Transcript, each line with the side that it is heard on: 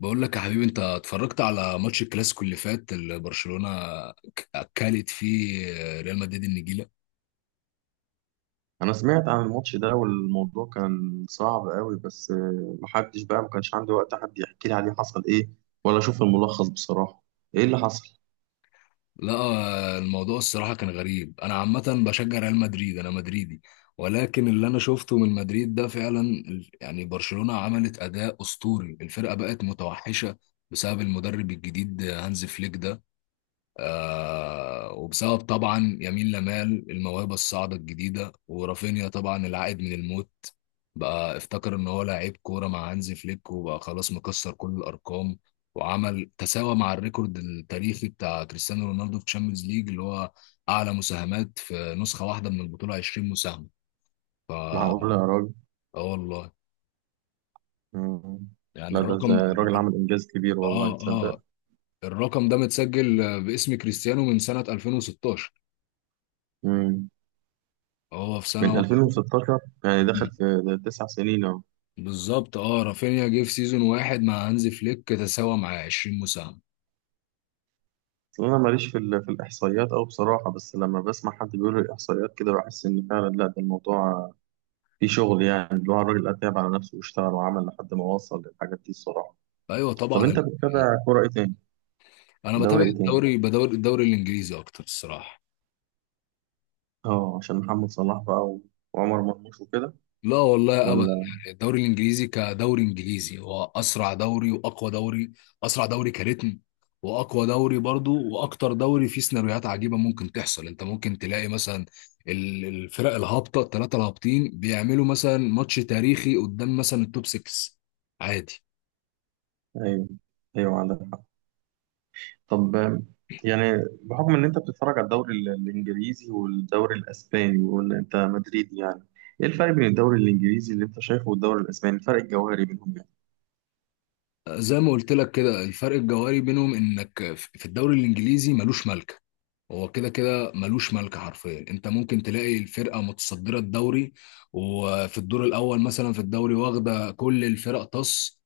left: بقول لك يا حبيبي، انت اتفرجت على ماتش الكلاسيكو اللي فات اللي برشلونة اكلت فيه ريال مدريد النجيلة.
right: انا سمعت عن الماتش ده والموضوع كان صعب قوي بس محدش بقى ما كانش عندي وقت حد يحكي لي عليه حصل ايه ولا اشوف الملخص بصراحة. ايه اللي حصل؟
left: لا، الموضوع الصراحة كان غريب، انا عامة بشجع ريال مدريد، انا مدريدي. ولكن اللي انا شفته من مدريد ده فعلا يعني برشلونة عملت اداء اسطوري، الفرقة بقت متوحشة بسبب المدرب الجديد هانز فليك ده. وبسبب طبعا يمين لمال الموهبة الصاعدة الجديدة، ورافينيا طبعا العائد من الموت. بقى افتكر ان هو لعيب كورة مع هانزي فليك وبقى خلاص مكسر كل الارقام، وعمل تساوى مع الريكورد التاريخي بتاع كريستيانو رونالدو في تشامبيونز ليج، اللي هو اعلى مساهمات في نسخة واحدة من البطولة، 20 مساهمة. ف اه
right: معقول يا راجل؟
left: والله.
right: مم.
left: يعني
right: لا، ده
left: الرقم.
right: الراجل عمل انجاز كبير،
left: اه،
right: والله تصدق.
left: اه. الرقم ده متسجل باسم كريستيانو من سنة 2016.
right: مم.
left: هو في
right: من
left: سنة
right: 2016 يعني دخل
left: واحدة
right: في ده 9 سنين اهو.
left: بالظبط. اه رافينيا جه في سيزون واحد مع هانزي فليك، تساوى مع 20 مساهمة.
right: أصل انا ماليش في في الاحصائيات او بصراحة، بس لما بسمع حد بيقول الاحصائيات كده بحس ان فعلا لا، ده الموضوع فيه شغل، يعني اللي هو الراجل اتعب على نفسه واشتغل وعمل لحد ما وصل للحاجات دي الصراحة.
left: ايوه
right: طب
left: طبعا
right: انت بتتابع كوره ايه تاني؟
left: انا بتابع
right: دوري ايه تاني؟
left: الدوري، بدور الدوري الانجليزي اكتر الصراحة.
right: اه، عشان محمد صلاح بقى وعمر مرموش وكده؟
left: لا والله ابدا.
right: ولا؟
left: يعني الدوري الانجليزي كدوري انجليزي هو اسرع دوري واقوى دوري، اسرع دوري كريتم، واقوى دوري برضو، واكتر دوري فيه سيناريوهات عجيبة ممكن تحصل. انت ممكن تلاقي مثلا الفرق الهابطة الثلاثة الهابطين بيعملوا مثلا ماتش تاريخي قدام مثلا التوب 6 عادي.
right: ايوه، ايوه، عندك حق. طب، يعني بحكم ان انت بتتفرج على الدوري الانجليزي والدوري الاسباني وان انت مدريدي، يعني ايه الفرق بين الدوري الانجليزي اللي انت شايفه والدوري الاسباني، الفرق الجوهري بينهم يعني؟
left: زي ما قلت لك كده، الفرق الجوهري بينهم انك في الدوري الانجليزي ملوش ملكه، هو كده كده ملوش ملكه حرفيا. انت ممكن تلاقي الفرقه متصدره الدوري وفي الدور الاول مثلا في الدوري واخده كل الفرق طص،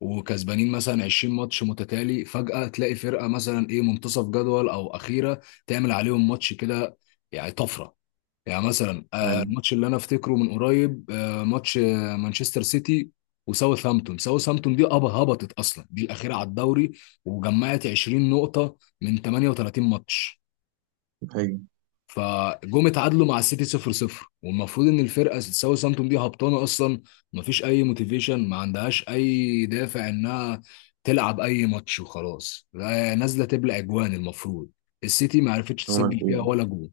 left: وكسبانين مثلا 20 ماتش متتالي، فجأة تلاقي فرقة مثلا ايه منتصف جدول او اخيرة تعمل عليهم ماتش كده، يعني طفرة. يعني مثلا،
right: ايوه.
left: الماتش اللي انا افتكره من قريب، ماتش مانشستر سيتي وساوثهامبتون. ساوثهامبتون دي هبطت اصلا، دي الاخيره على الدوري، وجمعت 20 نقطه من 38 ماتش.
right: ايوه،
left: اتعادلوا مع السيتي 0-0. والمفروض ان الفرقه ساوثهامبتون دي هبطانه اصلا، مفيش اي موتيفيشن، ما عندهاش اي دافع انها تلعب اي ماتش وخلاص، لا، نازله تبلع اجوان المفروض، السيتي ما عرفتش
right: عمل
left: تسجل فيها ولا
right: ايه؟
left: جول.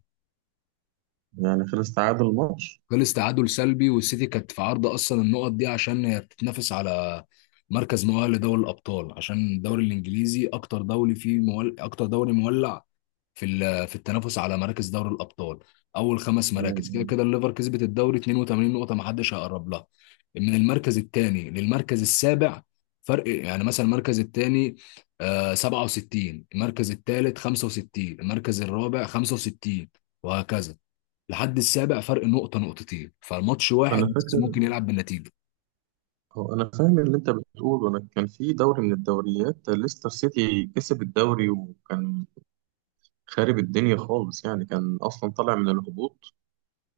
right: يعني خلص تعادل الماتش؟
left: خلص تعادل سلبي، والسيتي كانت في عرض اصلا النقط دي عشان هي بتتنافس على مركز مؤهل لدوري الابطال، عشان الدوري الانجليزي اكتر دوري فيه اكتر دوري مولع في في التنافس على مراكز دوري الابطال. اول خمس مراكز كده
right: مم.
left: كده الليفر كسبت الدوري 82 نقطه، ما حدش هيقرب لها. من المركز الثاني للمركز السابع فرق، يعني مثلا المركز الثاني 67، المركز الثالث 65، المركز الرابع 65 وهكذا لحد السابع، فرق نقطة نقطتين، فالماتش
right: انا
left: واحد بس
right: فاكر.
left: ممكن يلعب بالنتيجة.
right: هو أنا فاهم اللي أنت بتقوله، أنا كان في دوري من الدوريات ليستر سيتي كسب الدوري، وكان خارب الدنيا خالص يعني، كان أصلا طالع من الهبوط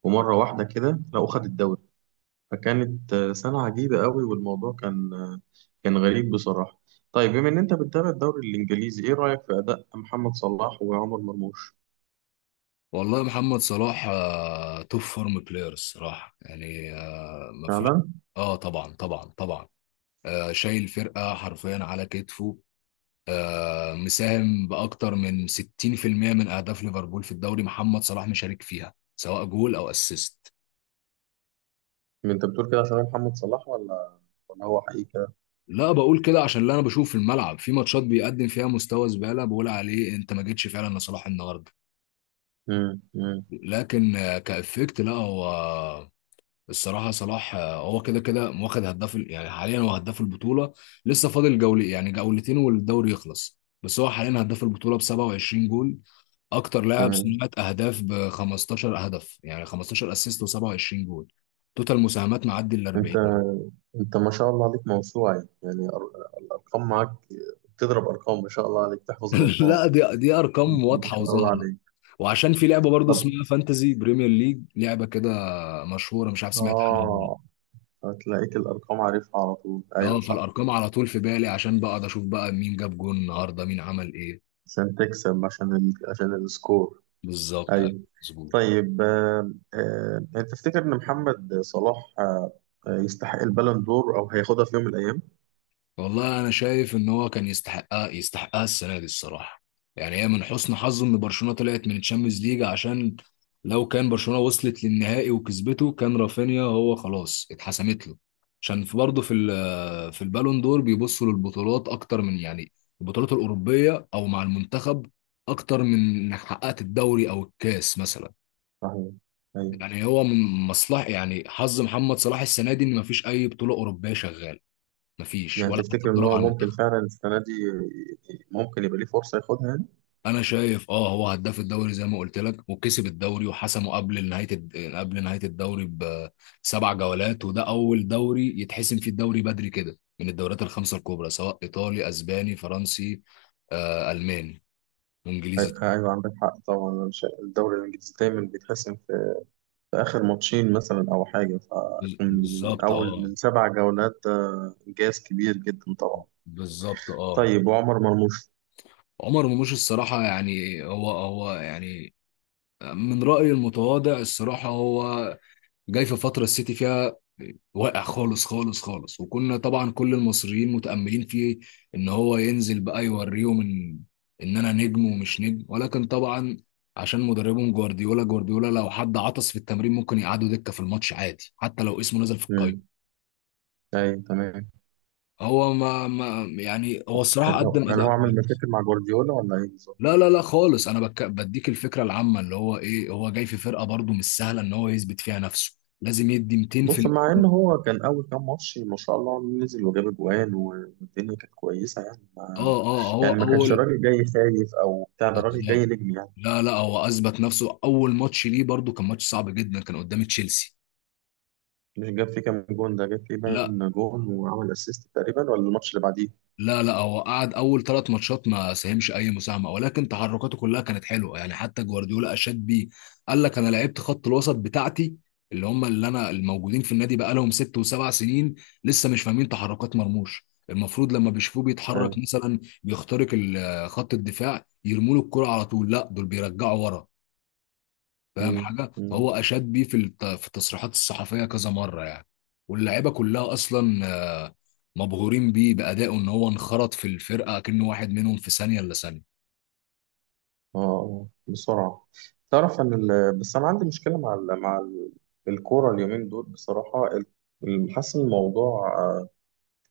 right: ومرة واحدة كده لقوا خد الدوري. فكانت سنة عجيبة قوي، والموضوع كان كان غريب بصراحة. طيب بما إن أنت بتتابع الدوري الإنجليزي، إيه رأيك في أداء محمد صلاح وعمر مرموش؟
left: والله محمد صلاح توب فورم بلاير الصراحة، يعني مفيش.
right: فعلا؟
left: اه، طبعا طبعا طبعا. شايل فرقة حرفيا على كتفه، مساهم بأكتر من 60% من أهداف ليفربول في الدوري، محمد صلاح مشارك فيها سواء جول أو أسيست.
right: أنت بتقول كده عشان محمد صلاح ولا هو حقيقة؟
left: لا، بقول كده عشان اللي أنا بشوف في الملعب في ماتشات بيقدم فيها مستوى زبالة، بقول عليه أنت ما جيتش فعلا لصلاح النهاردة.
right: مم، مم.
left: لكن كإفكت لا، هو الصراحة صلاح هو كده كده واخد هداف يعني حاليا هو هداف البطولة، لسه فاضل جولة، يعني جولتين والدوري يخلص، بس هو حاليا هداف البطولة ب 27 جول. أكتر لاعب
right: تمام.
left: صناعة أهداف ب 15 هدف، يعني 15 أسيست و27 جول. توتال مساهمات معدي ال
right: انت
left: 40.
right: انت ما شاء الله عليك، موسوعة يعني، الارقام معاك، تضرب ارقام، ما شاء الله عليك تحفظ الارقام.
left: لا، دي أرقام
right: ما
left: واضحة
right: شاء الله
left: وظاهرة.
right: عليك.
left: وعشان في لعبة برضه
right: طب.
left: اسمها فانتزي بريمير ليج، لعبة كده مشهورة، مش عارف سمعت عنها ولا لا.
right: اه. هتلاقيك الارقام عارفها على طول، ايوه
left: اه،
right: صح.
left: فالارقام على طول في بالي عشان بقعد اشوف بقى مين جاب جون النهارده، مين عمل ايه.
right: عشان تكسب، عشان عشان السكور.
left: بالظبط، أيوة،
right: ايوه.
left: مظبوط.
right: طيب، انت تفتكر ان محمد صلاح، يستحق البالون دور او هياخدها في يوم من الايام؟
left: والله انا شايف ان هو كان يستحقها، يستحقها السنه دي الصراحه. يعني هي من حسن حظه ان برشلونه طلعت من الشامبيونز ليج، عشان لو كان برشلونه وصلت للنهائي وكسبته كان رافينيا هو خلاص اتحسمت له. عشان في برضه في في البالون دور بيبصوا للبطولات اكتر من، يعني البطولات الاوروبيه او مع المنتخب، اكتر من انك حققت الدوري او الكاس مثلا.
right: صحيح. ايوه.
left: يعني هو من مصلحه، يعني حظ محمد صلاح السنه دي ان مفيش اي بطوله اوروبيه شغاله، مفيش
right: يعني
left: ولا حتى
right: تفتكر ان
left: بطوله
right: هو
left: مع
right: ممكن
left: المنتخب.
right: فعلا السنة دي ممكن يبقى ليه فرصة ياخدها؟
left: انا شايف، هو هداف الدوري زي ما قلت لك، وكسب الدوري وحسمه قبل نهايه الدوري بسبع جولات، وده اول دوري يتحسم فيه الدوري بدري كده من الدوريات الخمسه الكبرى، سواء ايطالي، اسباني، فرنسي، الماني وانجليزي.
right: أيوة، عندك حق طبعا. أنا الدوري الإنجليزي دايما بيتحسم في آخر ماتشين مثلا أو حاجة، فيكون من
left: بالظبط،
right: أول
left: اه.
right: من سبع جولات، ده إنجاز كبير جدا طبعا.
left: بالظبط، اه.
right: طيب وعمر مرموش؟
left: عمر مرموش الصراحه، يعني هو يعني من رايي المتواضع الصراحه، هو جاي في فتره السيتي فيها واقع، خالص خالص خالص. وكنا طبعا كل المصريين متاملين فيه ان هو ينزل بقى يوريهم ان انا نجم ومش نجم، ولكن طبعا عشان مدربهم جوارديولا، جوارديولا لو حد عطس في التمرين ممكن يقعدوا دكه في الماتش عادي، حتى لو اسمه نزل في
right: امم.
left: القايمه.
right: أيوة تمام.
left: هو ما يعني هو الصراحه
right: يعني هو
left: قدم
right: يعني
left: اداء
right: هو عمل
left: كويس.
right: مشاكل مع جوارديولا ولا إيه بالظبط؟
left: لا لا لا خالص، انا بديك الفكره العامه، اللي هو ايه، هو جاي في فرقه برضه مش سهله ان هو يثبت فيها نفسه، لازم يدي
right: بص، مع إن
left: 200%.
right: هو كان أول كام ماتش ما شاء الله نزل وجاب أجوان والدنيا كانت كويسة، يعني ما
left: اه، اه، هو
right: يعني ما كانش
left: اول
right: راجل جاي خايف أو بتاع، ده راجل جاي
left: بالظبط.
right: نجم يعني.
left: لا لا، هو اثبت نفسه اول ماتش ليه، برضو كان ماتش صعب جدا، كان قدام تشيلسي.
right: مش جاب فيه كام جون ده؟ جاب فيه
left: لا
right: باين جون وعمل اسيست تقريبا، ولا الماتش اللي بعديه؟
left: لا لا، هو قعد اول ثلاث ماتشات ما ساهمش اي مساهمه، ولكن تحركاته كلها كانت حلوه يعني، حتى جوارديولا اشاد بيه. قال لك انا لعبت خط الوسط بتاعتي، اللي هم اللي انا الموجودين في النادي بقى لهم ست وسبع سنين لسه مش فاهمين تحركات مرموش. المفروض لما بيشوفوه بيتحرك
right: أيوة.
left: مثلا بيخترق خط الدفاع يرموا له الكرة على طول، لا دول بيرجعوا ورا فاهم
right: مم.
left: حاجه. فهو
right: مم.
left: اشاد بيه في في التصريحات الصحفيه كذا مره يعني. واللعيبه كلها اصلا آه، مبهورين بيه بادائه، ان هو انخرط في الفرقه كأنه واحد منهم في ثانيه الا ثانيه.
right: اه. آه. بسرعة. تعرف ان، بس انا عندي مشكلة مع الكورة اليومين دول بصراحة، حاسس إن الموضوع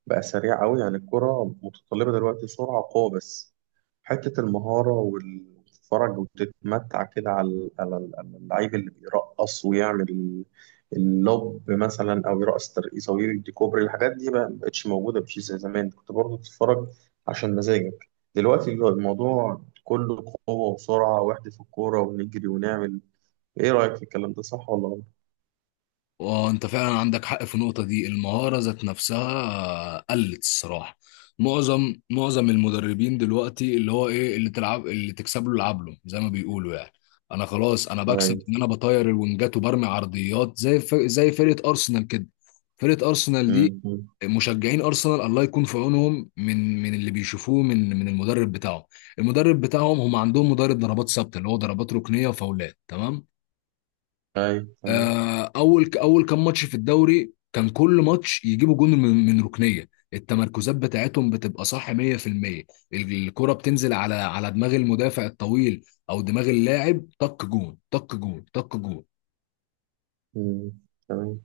right: بقى سريع قوي، يعني الكرة متطلبة دلوقتي سرعة وقوة بس. حتة المهارة وتتفرج وتتمتع كده على على اللعيب اللي بيرقص ويعمل اللوب مثلا، أو يرقص ترقيصة ويدي كوبري، الحاجات دي بقى مبقتش موجودة بشيء زي زمان، كنت برضه تتفرج عشان مزاجك. دلوقتي الموضوع كله قوة وسرعة، واحدة في الكورة ونجري ونعمل. إيه رأيك في الكلام ده، صح ولا غلط؟
left: وانت فعلا عندك حق في النقطة دي، المهارة ذات نفسها قلت الصراحة. معظم المدربين دلوقتي اللي هو ايه، اللي تلعب اللي تكسب له العب له زي ما بيقولوا يعني. انا خلاص، انا بكسب
right: أيوه.
left: ان انا بطير الونجات وبرمي عرضيات زي زي فرقة ارسنال كده. فرقة ارسنال دي،
right: أمم.
left: مشجعين ارسنال الله يكون في عونهم من اللي بيشوفوه من المدرب بتاعهم. المدرب بتاعهم هم عندهم مدرب ضربات ثابتة، اللي هو ضربات ركنية وفاولات تمام.
right: أيوه تمام.
left: اول كام ماتش في الدوري كان كل ماتش يجيبوا جون من ركنيه. التمركزات بتاعتهم بتبقى صح 100%، الكره بتنزل على دماغ المدافع الطويل او دماغ اللاعب، طق جون طق جون طق جون.
right: أمم. تمام.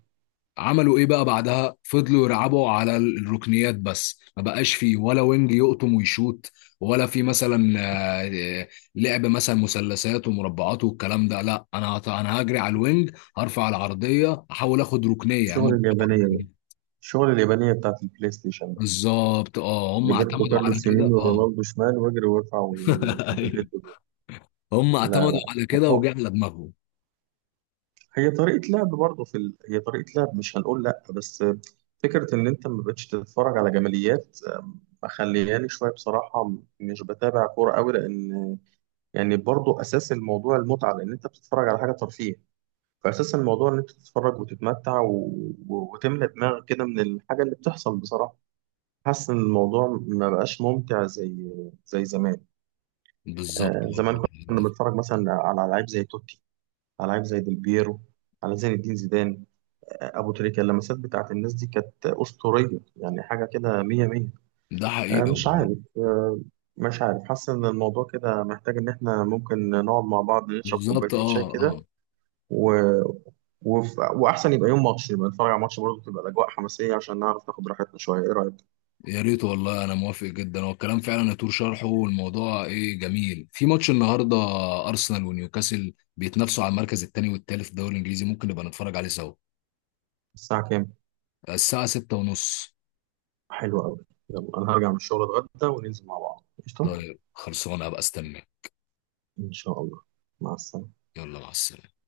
left: عملوا ايه بقى بعدها، فضلوا يلعبوا على الركنيات بس، ما بقاش فيه ولا وينج يقطم ويشوت، ولا في مثلا آه، لعب مثلا مثلثات ومربعات والكلام ده. لا، انا انا هجري على الوينج هرفع العرضيه احاول اخد ركنيه، يعني
right: الشغل
left: هم
right: اليابانية، الشغل اليابانية بتاعت البلاي ستيشن ده.
left: بالظبط. اه هم
right: روبرتو
left: اعتمدوا على
right: كارلوس يمين
left: كده،
right: ورونالدو شمال، واجري وارفع وبالهيد جول.
left: هم
right: لا،
left: اعتمدوا
right: لا،
left: على
right: ما
left: كده
right: هو-
left: وجه على دماغهم.
right: هي طريقة لعب برضه في هي طريقة لعب، مش هنقول لا، بس فكرة إن أنت ما بقتش تتفرج على جماليات، مخلياني شوية بصراحة، مش بتابع كورة أوي، لأن يعني برضه أساس الموضوع المتعة، لأن أنت بتتفرج على حاجة ترفيه. فأساس الموضوع إن أنت تتفرج وتتمتع وتملى دماغك كده من الحاجة اللي بتحصل بصراحة. حاسس ان الموضوع ما بقاش ممتع زي زمان.
left: بالظبط
right: آه
left: والله.
right: زمان، كنا بنتفرج مثلا على لعيب زي توتي، على لعيب زي ديل بيرو، على زين الدين زيدان، آه ابو تريكة. اللمسات بتاعت الناس دي كانت اسطوريه، يعني حاجه كده مية مية.
left: ده حقيقي
right: مش
left: والله.
right: عارف، آه مش عارف، حاسس ان الموضوع كده محتاج ان احنا ممكن نقعد مع بعض، نشرب
left: بالظبط،
right: كوبايتين شاي
left: اه،
right: كده
left: اه.
right: و... واحسن يبقى يوم ماتش، يبقى نتفرج على ماتش، برضه تبقى الاجواء حماسيه عشان نعرف ناخد راحتنا شويه. ايه رايك؟
left: يا ريت والله، انا موافق جدا، هو الكلام فعلا يطول شرحه، والموضوع ايه جميل في ماتش النهارده. ارسنال ونيوكاسل بيتنافسوا على المركز الثاني والثالث في الدوري الانجليزي، ممكن نبقى نتفرج عليه سوا.
right: الساعه كام؟
left: الساعه 6:30 ونص.
right: حلو قوي. يلا، انا هرجع من الشغل اتغدى وننزل مع بعض قشطه.
left: طيب، خلصانه، هبقى استنى.
right: ان شاء الله. مع السلامه.
left: يلا، مع السلامه.